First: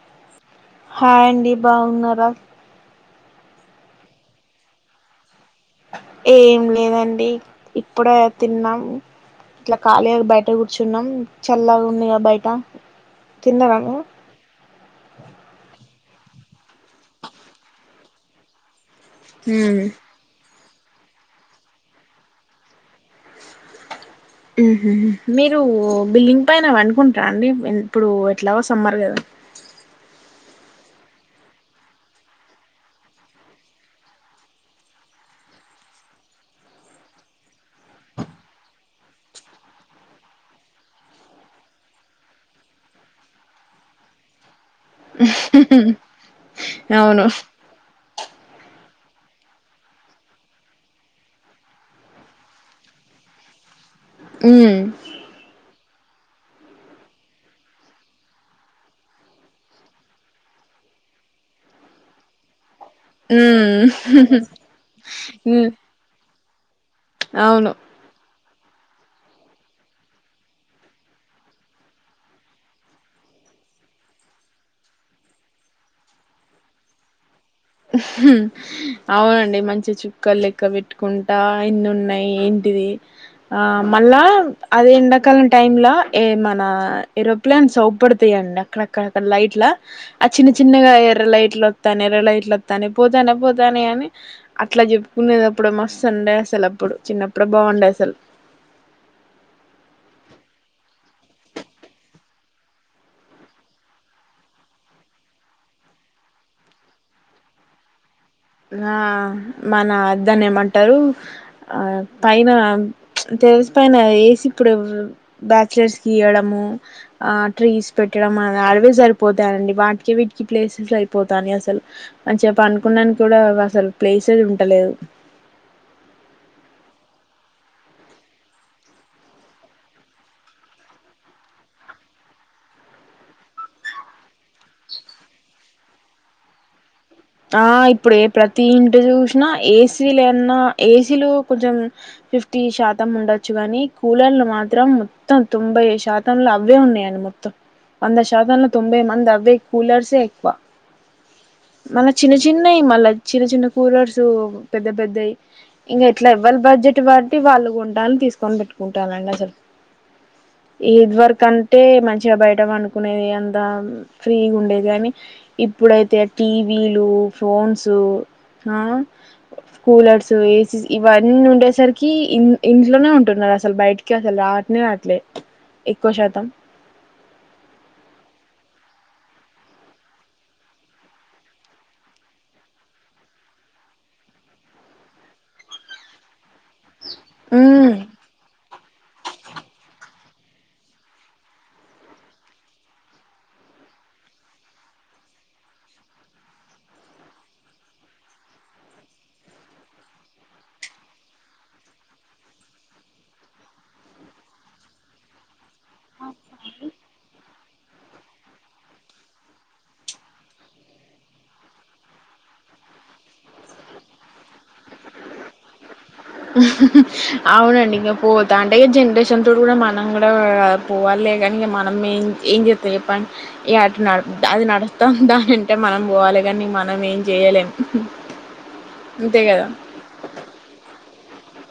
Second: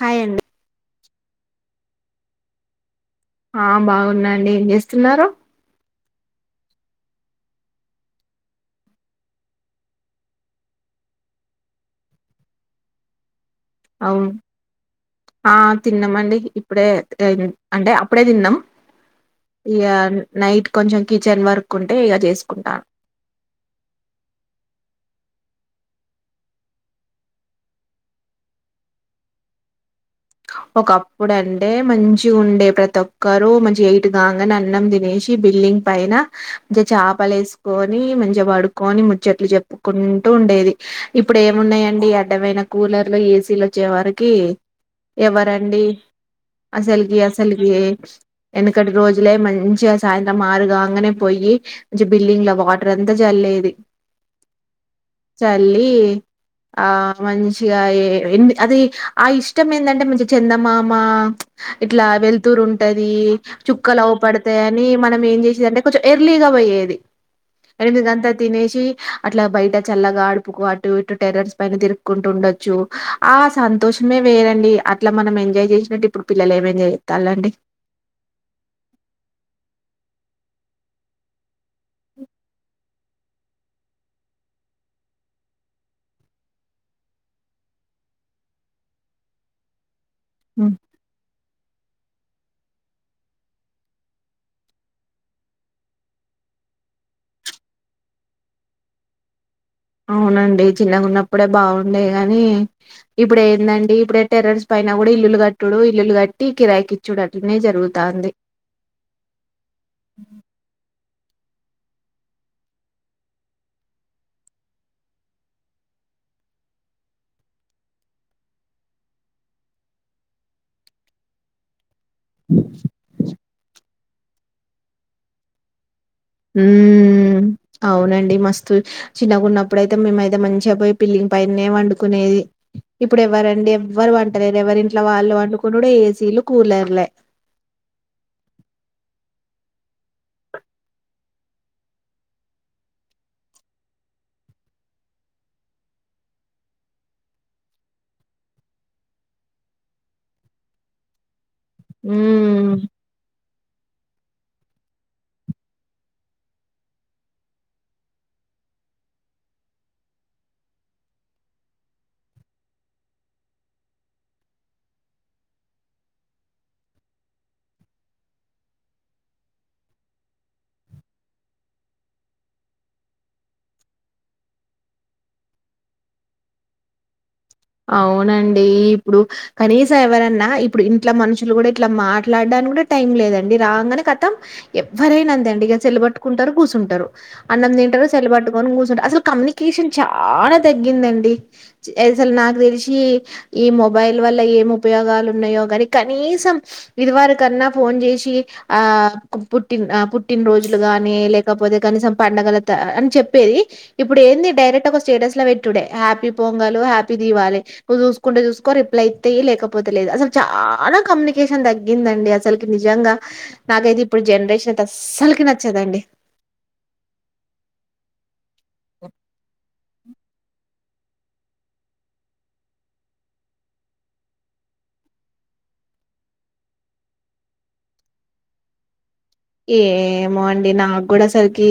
Hi అండి hi అండి బాగున్నారా ఆ బాగున్నాండి ఏం చేస్తున్నారు ఏం లేదండి ఇప్పుడే తిన్నాం ఇట్లా ఖాళీ బయట కూర్చున్నాం చల్లాగా ఉందిగా బయట తిన్నారా మీరు అవును ఆ తిన్నామండి ఇప్పుడే అంటే అప్పుడే తిన్నాం మ్మ్ ఇగ నైట్ కొంచెం కిచెన్ వర్క్ ఉంటే ఇక చేసుకుంటాను ఉహూ మీరు బిల్డింగ్ పైన పండుకుంటార అండి ఇప్పుడు ఎట్లాగో సమ్మర్ కదా ఒకప్పుడు అంటే మంచి ఉండే ప్రతి ఒక్కరుూ మంచి ఎయిట్ కాగానే అన్నం దినేసి చి బిల్డింగ్ పైన చాపలేసుకొని మంచిగా పడుకొని ముచ్చట్లు చెప్పుకు టు ఉండేది ఇప్పుడు ఏమున్నాయండి అడ్డమైన కూలర్లు ఏసీలు వచ్చే వరికి ఎవరండి కదా అసలకి అవును అసలకి వెనకటి రోజులే మంచిగా సాయంత్రం ఆరుగాగానే పోయి మంచి బిల్డింగ్ లో వాటర్ అంత చల్లి ఇది మ్మ్ చల్లి ఆ మంచిగా ఎ అది ఆ ఇష్ట ఇష్టం ఏంటంటే మంచి చందమామ ఇట్లా వెలుతురు ఉం ఉంటది చుక్కలు అవపడతాయ్ అని మనం ఏం మ్మ్ జేసేదంటే కొంచెం ఎర్లీగా పోయేది అవును రెందు కంతా తినే చి అట్లా బయట చల్లగాడుపుకు అటు ఇటు టెర్రస్ పైన తిరుక్కుంటూ ఉండొచ్చు ఆ సంతోషమే వేరండి అట్లా మనం ఎంజాయ్ జేసినట్టు ఇప్పుడు పిల్లలు ఏం ఎంజాయ్ జేత్తాలండి అవునండి మంచి చుక్కలు లెక్క పెట్టుకుంటా ఎన్ని ఉన్నాయ్ ఏం టిది ఆ మళ్ళా అదే ఎండాకాలం టైమ్ ల ఏ మన ఏరోప్లేన్స్ ఔపడతాయ్ అక్కడక్కడ లైట్లా ఆ చిన్న చిన్నగా ఎర్ర లైట్లు వత్తానయ్ ఎర్ర లైట్ తనే పోతనే పోతానే అని అట్లా చెప్పుకునేది అప్పుడు మస్తు ఉండే అసలు అప్పుడు చిన్నప్పుడు బా గుండే అసల్ అవునండి చిన్న గున్నప్పుడే బాగుండే గానీ ఇప్పుడు ఏందండి ఇప్పుడే టెర్రర్స్ పైన గూడా ఇల్లు గట్టుడు ఇల్లు కట్టి కిరాయికి ఇచ్చుడు అట్నే జరుగుతాంది ఆ మన దాన్ని ఏమంటారు ఆ పైన టెర్రస్ పైన యేసి ఇప్పుడు బ్యాచ్ లర్స్ కీయడము ఆ ట్రీస్ పె ట్టడం అడవే సరిపోతాయండి వాటికి వీటికి ప్లేసెస్ అయిపోతాని అసలు మంచిగా పండుకున్ననికి కూడా అసలు ప్లేసే ఉంటలేదు ఉమ్ అవునండి మస్తు చిన్నగున్నప్పుడైతే మేమైతే మంచిగా పోయి పిల్లింగ్ పైనే పండుకునేది ఇప్పుడు ఎవరండి ఎవ్వరు పంటలేరు ఎవరి ఇంట్లో వాళ్ళు పండుకొనుడే ఏసీలు కూలర్లే ఆ ఇప్పుడు ప్రతి ఇంట చూసినా ఏసీలన్నా ఏసీలో కొంచెం ఫిఫ్టీ శాతం ఉండొచ్చు గానీ కూలర్లు మాత్రం మొత్తం తొంభై శాతంలో అవే ఉన్నాయండి మొత్తం వంద శాతంలో తొంభై మంది అవే కూలర్సే ఎక్కువ మన చిన్న ఉమ్ చిన్నయ్ మళ్ళ చిన్న చిన్న కూలర్స్ టూ పెద్ద పెద్దయ్ ఇంక ఎట్లా ఎవ్వలి బడ్జెట్ బట్టి వాళ్ళు కొంటాళ్ళు తీసుకొని పెట్టుకుంటాలు అండి అసల్ ఇది వరకంటే మంచిగా బయట పండుకునేది అంతా ఫ్రీగా ఉండేది కానీ ఇప్పుడైతే టీవీలు ఫోన్సు ఆ కూలర్స్ ఏసీస్ ఇవన్నీ ఉండేసరికి ఇ ఇంట్లోనే ఉంటున్నారు అసలు బయటికి అసలు రావ నే రాట్లే ఎక్కువ శాతం అవునండి ఇప్పుడు కనీసం ఎవరన్నా ఇప్పుడు ఇంట్ల మనుషులు కూడా ఇట్లా మాట్లాడా నికి గూడా టైం లేదండి రాంగనే కతం ఎవ్వరైనా అంతే అండి ఇగ సెల్లు బట్టుకుంటారు గూసుంటారు అన్నం తింటారు సెల్లు బట్టుకొని గూసుంటారు అసలు కమ్యూనికేషన్ చాలా తగ్గిందండి అసలు నాకు దెలిసి ఈ మొబైల్ వల్ల ఏం ఉపయోగాలు ఉన్నాయో గానీ కనీసం ఇది ఎవరికన్నా ఫోన్ జేసి ఆ పుట్టిన పుట్టినరోజులు గానీ లేకపోతే కనీసం పండగల అని చెప్పేది ఇప్పుడు ఏంది డైరెక్ట్ ఒక స్టేటస్ లో పెట్టుడే హ్యాపీ పొంగలు హ్యాపీ దివాలే నువు చూసుకుంటే చూసుకో రిప్లై ఇత్తే ఇయ్యి లేకపోతేలేదు అసలు చాలా కమ్యూనికేషన్ తగ్గింది అండి అసల్ కి నిజంగా నాకైతే ఇప్పుడు జనరేషన్ అయితే అసల్ కి నచ్చదండి అవునండి ఇంగ పోతా ఉంటే జనరేషన్ తో గూడా మన మనం గూడా పోవాలే కానీ మనం ఏం ఏం జేత్తం చెప్పండి ఇగ అట్ల న అది నడు మొత్తం దానింటే మనం బోవాలి గానీ మనం ఏం జేయలేం ఏమో అండి నా గూడా అసల్ కి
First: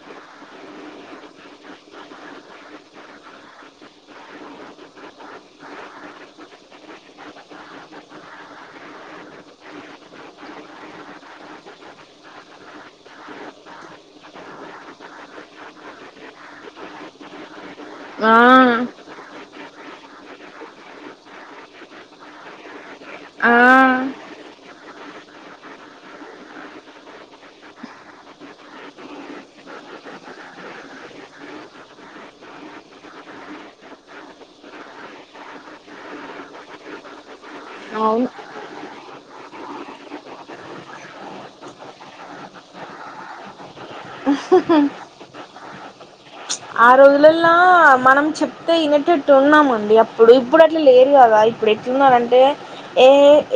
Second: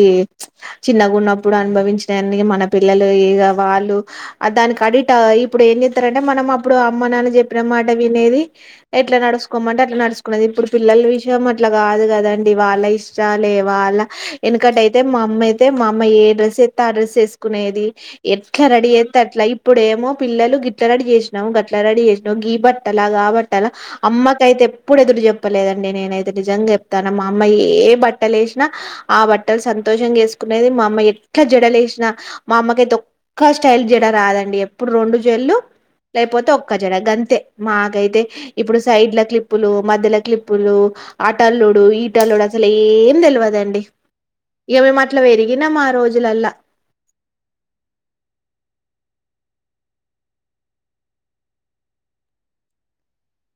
చిన్నగున్నప్పుడు అనుభవించినయన్ని మన పిల్లలు ఇగ వాళ్ళు దానికి అడిట్ అయి ఇప్పుడు ఏం జెత్తారంటే మనం అప్పుడు అమ్మ నాన్న జెప్పిన మాట వినేది ఎట్లా నడు స్కోమంటే అట్లా నడుసుకున్నేది ఇప్పుడు పిల్లల విషయం అట్లా గాదు గదా అండి ఇవాళ్ళఇష్టాలే వాళ్ళ యెనుకటైతే మా అమ్మ అయితే మా అమ్మ ఏ డ్రెస్ యేత్తే ఆ డ్రెస్సు యేసుకు నేది ఆ ఎట్ల రడీ ఎత్తే అట్లా ఇప్పుడు ఏమో పిల్లలు గిట్ల రడీ జేసినావు గట్ల రడీ జేసినావు గి ఈ బట్టలాగా ఆ ఆబట్టలా అమ్మకైతే ఎప్పుడు ఎదురు చెప్పలేదండి నేనైతే నిజంగా జేప్తాన మా అమ్మ యే బట్టలు యేసినా ఆ బట్టలు సంతోషంగా యేసుకునేది మా అమ్మ ఎట్లా జడలేసినా మా అమ్మకైతే ఒక్క స్టైల్ జడ రాదండి ఎప్పుడు రెండు జల్లు లేకపోతే ఒక్క జడ గంతే మాకైతే అవును ఇప్పుడు సైడ్ల క్లిప్పులు మధ్యల క్లిప్పులు ఆటాల్లుడ్ డు ఈటల్లుడు అసలు ఏం తెలివదండి ఇక మేము అట్లా పెరిగినాం ఆ రోజులల్లా ఆ రోజులలా మనం చెప్తే వినటట్టు ఉన్నామండి అప్పుడు ఇప్పుడు అట్లా లేరు కదా ఇప్పుడు ఎట్లున్నంటే ఏ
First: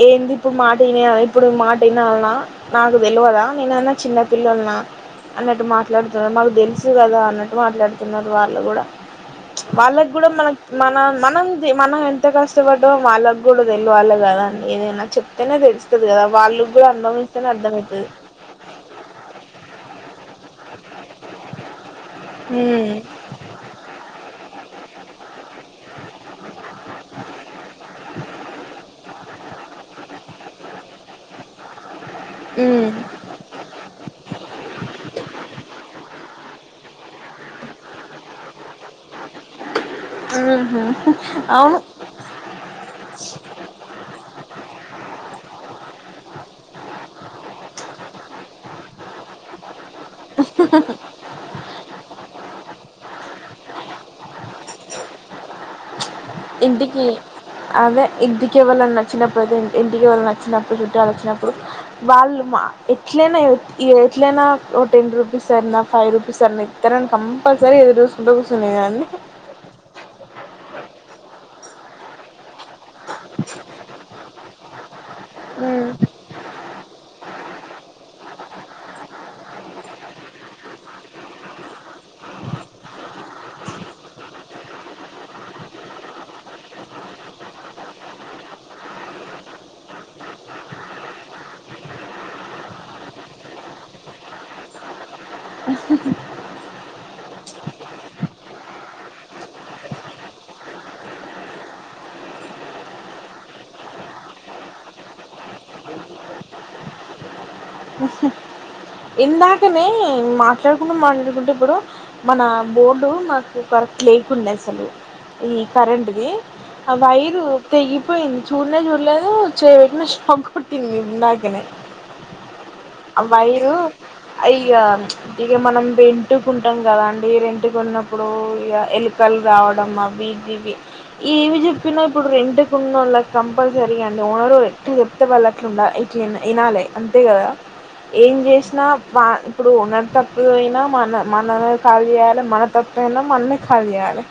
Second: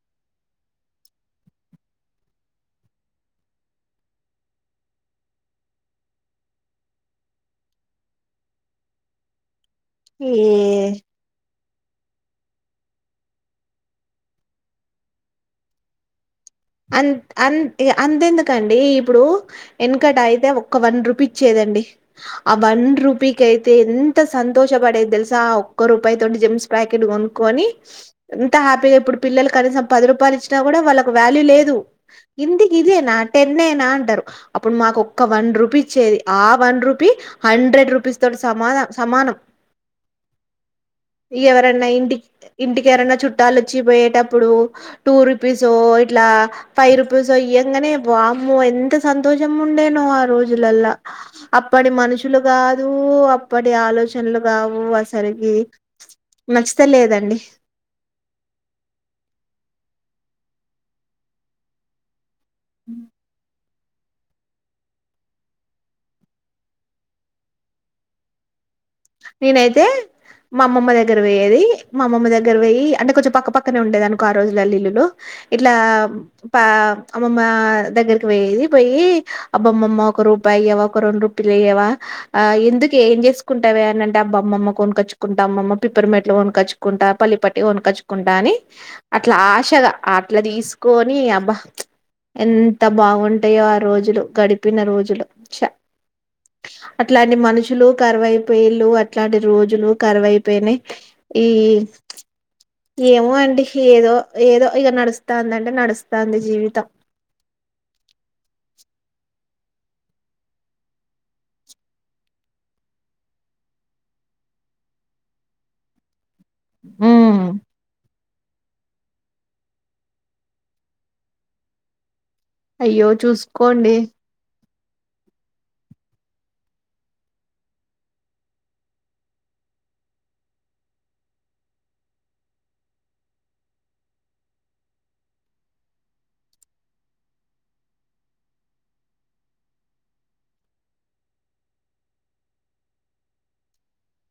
ఏంది ఇప్పుడు మాటన ఇప్పుడు మాట ఇనాల్నా నాకు తెలువదా నేనేన్న చిన్న పిల్లన అన్నట్టు మాట్లాడుతార్ మాకు తెలుసు కదా అన్నట్టు మాట్లాడుత్ తున్నారు వాళ్ళు కూడా వాళ్ళకి కూడా మన ఏ మన మనం మనం ఎంత కష్టపడ్డోమో వాళ్ళకు కూడా తెలవాలి కదా అండి ఏదైనా చెప్తేనే తెలుస్తుది కదా వాళ్ళు కూడా అన్ అనుభవిస్తేనే అన్ అర్థమవుతది అంతెందుకండి ఇప్పుడు వెనకట అయితే ఒక్క వన్ రూపీ ఇచ్చేదండి ఆ వన్ ఉమ్ రూపీకి అయితే ఎంత త సంతోషపడేది తెలుసా ఆ ఒక్క రూపాయి తోటి జమ్స్ ప్యాకెట్ కొనుక్కొని ఇంత హ్యాపీగా ఇప్పుడు పిల్లలు కనీసం పది రూపాయలుచ్చినా కూడా వాళ్ళ వ్యాల లు లేదు ఇందికి ఉమ్ ఇదేనా టెన్ యేనా అంటారు అప్పుడు మాకు ఒక్క వన్ రూపీచ్చేది ఆ వన్ రుపీ హండ్రెడ్ రూపీస్ తోటి సమాన సమానం ఊ హ్మ్ ఇవరన్నా ఇంటికి ఇంటికి ఎవరనా చుట్టాలు వచ్చి పోయేటప్పుడు టూ రుపీసో ఇట్లా ఫైవ్ రుపీస్ అయ్యాంగానే బామ్మ ఎంత సంతోషం ఉండేనో ఆ రోజులలా అప్పటి మనుషులు కాదు అప్పటి ఆలోచనలు కావు అసలకి ఇంటికి అదే ఇంటికి ఎవలన్న వచ్చినప్పుడైతే అదే ఇంటికి వాళ్ళ వచ్చినప్పుడు చుట్టాలు వచ్చినప్పుడు వాళ్ళు మా ఇట్లనే ఈ ఎట్లయినా ఓ టెన్ రూపీస్ అయినా ఫైవ్ రూపీస్ అయినా ఇత్తరని కంపల్సరీ ఎదురు చూసుకుంట కూర్చునేదన్ని నేనైతే మా అమ్మమ్మ దగ్గర పోయేది మా అమ్మ దగ్గర పొయ్యి అంటే కొంచెం పక్క పక్కనే ఉండేది అనుకో ఆ రోజులల్లో ఇల్లులు ఇట్లా పా అమ్మమ్మ దగ్గరకి పోయేది పోయి అబ్బమ్మమ్మ ఒక రూపాయి ఇయవా ఒక రెండు రూపీలియావా ఎందుకె ఏం చేసుకుంటవే ఏంటంటే అబ్బ అమ్మమ్మ కొనకచ్చుంటా అమ్మమ్మ పిప్పరి మిట్లు కొనకొచ్చుకుంటా పల్లి పట్టి కొనకొచ్చుకుంటా అని అట్లా ఆశగా అట్లా తీసుకొని అబ్బా ఎంత బాగుంటయో ఆ రోజులు గడిపిన రోజులు చ అట్లాంటి మనుషులు కరువైపోయ అట్లాంటి రోజులు కరువైపోయినాయ్ ఈ ఏమో అండి ఏదో ఏదో ఇక నడుస్తాందింటే నడుస్తాంది జీవితం వస ఇందాకనే మాట్లాడుకుంటూ మాట్లాడుకుంటు ఇప్పుడు మన బోర్డు మాకు కరెక్ట్ లేకుండే అసలు ఈ కరెంట్ది ఆ వైరు తెగి పోయింది చూడ్నె చూల్లేదు చేయ్ పెట్నా షాక్ కొట్టింది ఇందాకనే అయ్యో ఆ వైరు చూసుకోండి అయి ఇక ఇక మనం రెంట్కుంటాం కదా అండి రెంట్టుకున్నప్పుడు ఇక ఎలుకలు రావ డం అవి ఇవి ఇవి ఏమి చెప్పిన ఇప్పుడు రెంట్ ఉన్నోళకు కంపల్సరీ అం ఓన ఎట్లు చెప్తే వాళ్ళట్లుండాలీ ఇట్ల వినాలె అంతే కదా ఏం చేసినా వా ఇప్పుడు ఓనర్ తప్పు అయినా మన మనమే కాల్ చేయాలి మన తప్పైనా మనమే కాల్ చేయాలె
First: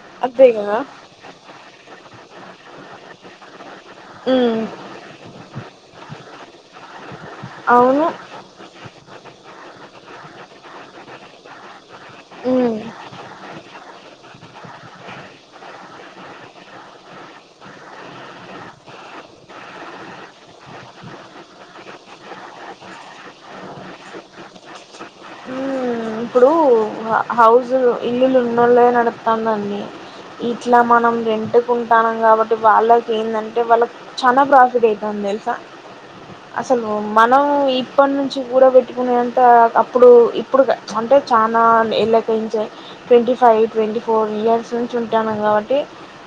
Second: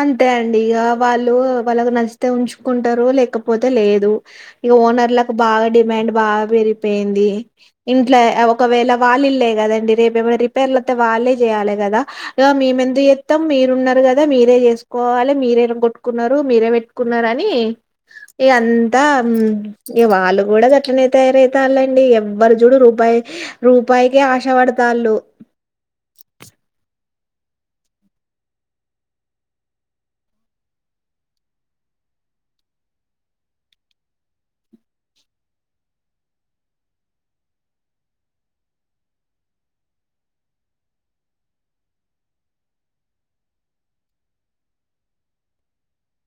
అంతే అండి ఇక వాళ్ళు వాళ్ళకి నచ్చితే ఉంచుకుంటారు లేకపోతే లేదు ఉమ్ ఇగ ఓనర్ లకు బాగా డిమాండ్ బాగా పెరిగి అయిపింది అవును ఇంట్లో ఒకవేళ వాళ్ళ ఇల్లే కదండి రేపు ఏమైనా రిపేర్లు వత్తె వల్లే చేయాలి గద ఉమ్ మేమెందుకు జేత్తం మీరు వున్నారుగద మీరే చేసుకోవాలి మీరే ఇరగకొట్టుకున్నారు మీరే పెట్టుకున్నారు అని ఈంత అ ఇగ వాళ్ళు కూడా గట్నే తయారైతేర్ లేండి ఎవరు చూడు రూపాయి రూపా పైకే ఆశ పడ ఉమ్ ఇప్పుడు హౌస్ ఇల్లులు ఉన్నోళ్ళే నడతాంది అండి ఇట్లా మనం రెంట్కు ఉంటానం కాబట్టి వాళ్ళకి ఏందంటే వాళ్ళకి చాల ప్రాఫిట్ అయితది తెలుసా అసలు మనం ఇప్పటి నుంచి కూడా పెట్టుకునేంత ఇప్పుడు ఇప్పుడు అంటే చాలా ఎళ్లకంచి twenty five twenty four years నుంచి ఉంటనం కాబట్టి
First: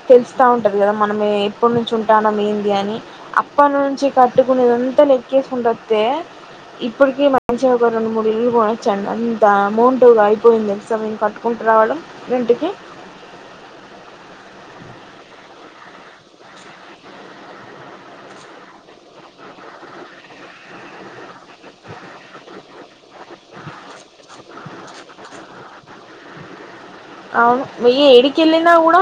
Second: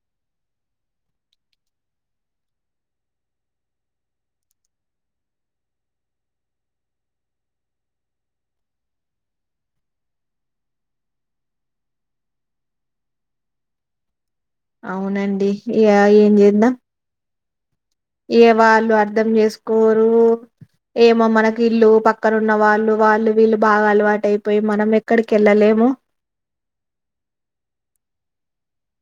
తెలుస్తా ఉంటది కదా మనమే ఎప్పటి నుంచి ఉంటనం ఏంది అని అప్పటి నుంచి కట్టుకునేద ఇంత లెక్కేసుకుంట వస్తె ఇప్పటికి మంచిగా ఒక రెండు మూడు ఇల్లులు కొనచ్చండి అంత అమౌంట్ అయిపోయింది తెలుసా మేము కట్టుకుంటూ రావడం రెంట్కి [unintelligible] అవునండి ఇగ ఏం చేద్దాం ఏ వాళ్ళు అర్ధం చేసుకోరు ఏమో మనకి ఇల్లు పక్కన ఉన్న వాళ్ళు వాళ్ళు వీళ్ళు బాగా అలవాటయిపోయి మనం ఎక్కడికి వెళ్ళలేము [unintelligible] అవును వెయ ఏడికి వెళ్ళినా కూడా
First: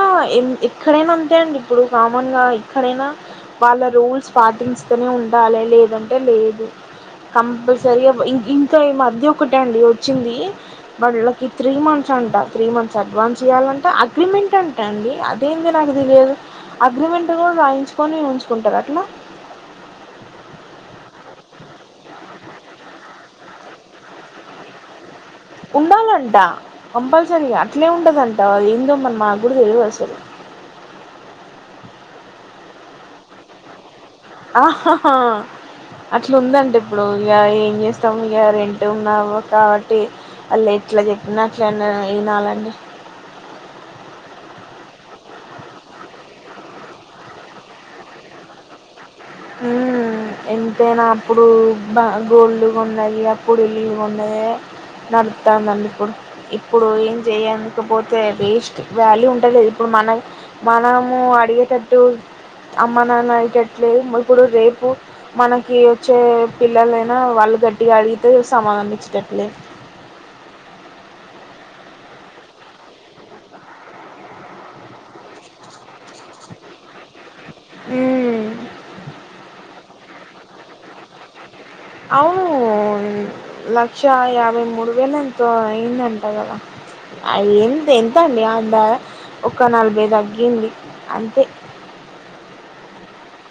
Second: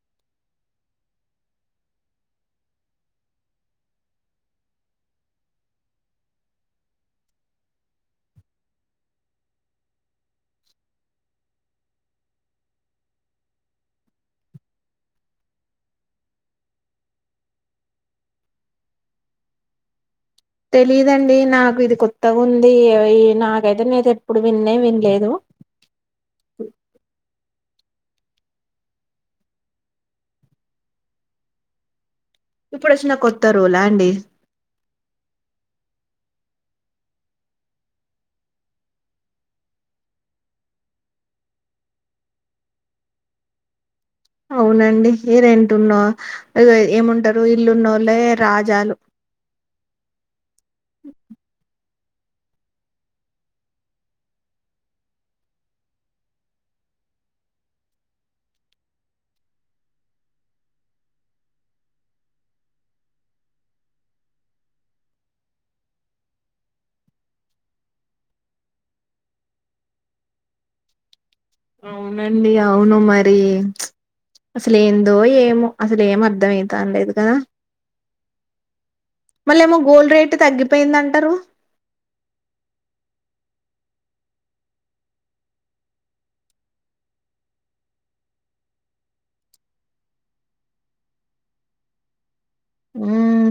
ఎక్కడైనా అంతే అండి ఇప్పుడు కామన్ గా ఎక్కడైనా వాళ్ళ రూల్స్ పాటిస్తూనే ఉండాలి లేదంటే లేదు కంపల్సరగా ఇంత మధ్య ఒకట అండి వచ్చింది వాళ్ళకి త్రీ మంత్స్ అంట త్రీ మంత్స్ అడ్వాన్స్ చేయాలంట అగ్రిమెంట్ అంటా అండి అదేంది నాకు తెలియదు అగ్రిమెంట్ కూడా రాయించుకొని ఉంచుకుంటార అట్లా తెలీదండి నాకు ఇది కొత్తగా ఉంది ఈ నాకైతే నేది ఎప్పుడు విన్నే వినలేదు ఉండాలంటా కంపల్సరిగ ఇట్లే ఉంటదంట అది ఇందో మ మాకు కూడా తెలియదు అసలు ఇప్పుడు వచ్చినా కొత్తారూల్ ఆ అండి ఆహా హా అట్లా ఉందంటడి ఇప్పుడు ఇక ఏం చేస్తాము ఇక రెంట్ ఉన్నావు కాబట్టి వాళ్ళు ఎట్లా చెప్పినా అట్లా వినాలండి. అవునండి రెంటున్న ఏముంటారు ఇల్లునొల్లే రాజాలు ఉం ఎంతైనా అప్పుడు బ గోల్డు కొన్నయి అప్పుడు ఇల్లులు కొన్నదే నడుపుతాందండి ఇప్పుడు ఇప్పుడు ఏం చేయకపోతే వేస్ట్ వాల్యూ ఉంటలేదు ఇప్పుడు మన మనము అడిగేటట్టు అమ్మ నాన్న అయ్యేటట్లే ఇప్పుడు రేపు మనకి వచ్చే పిల్లలైనా వాళ్ళు గట్టిగా అడిగితే సమాధానమిచ్చేటట్లు లేదు [unintelligible] అవునండి అవును మరి అసలే ఏందో ఏమో అసలు ఏం అర్ధమయితన్ లేదు కాద ఉమ్ మళ్ళ ఏమో గోల్డ్ రేట్ తగ్గిపోయింది అంటారు అవును లక్ష యాభై మూడు వేలు ఎంతో అయ్యిందటగా అ ఎంత ఎంతండి అందాద ఒక నలభై తగ్గింది అంతే ఉం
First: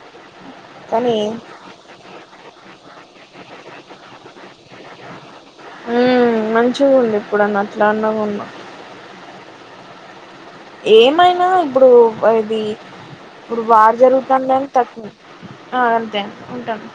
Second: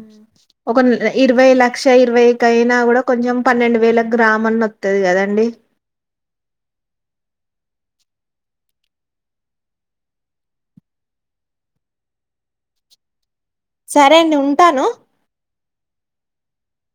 ఒక కానీ ఇరవై లక్ష ఇరవైకయినా కూడా కొంచెం పన్నెండు వేలకు గ్రామ్ ఆన్ ఉంటది కదండి ఉమ్ మంచిదిగా ఉండు ఇప్పుడున్న అట్లా అన్న కొన్న ఏమైనా ఇప్పుడు ఇది ఇప్పుడు వార్ సరే అండి జరుగుతుండ అని ఉంటాను తక్కువ అంతే ఉంటాను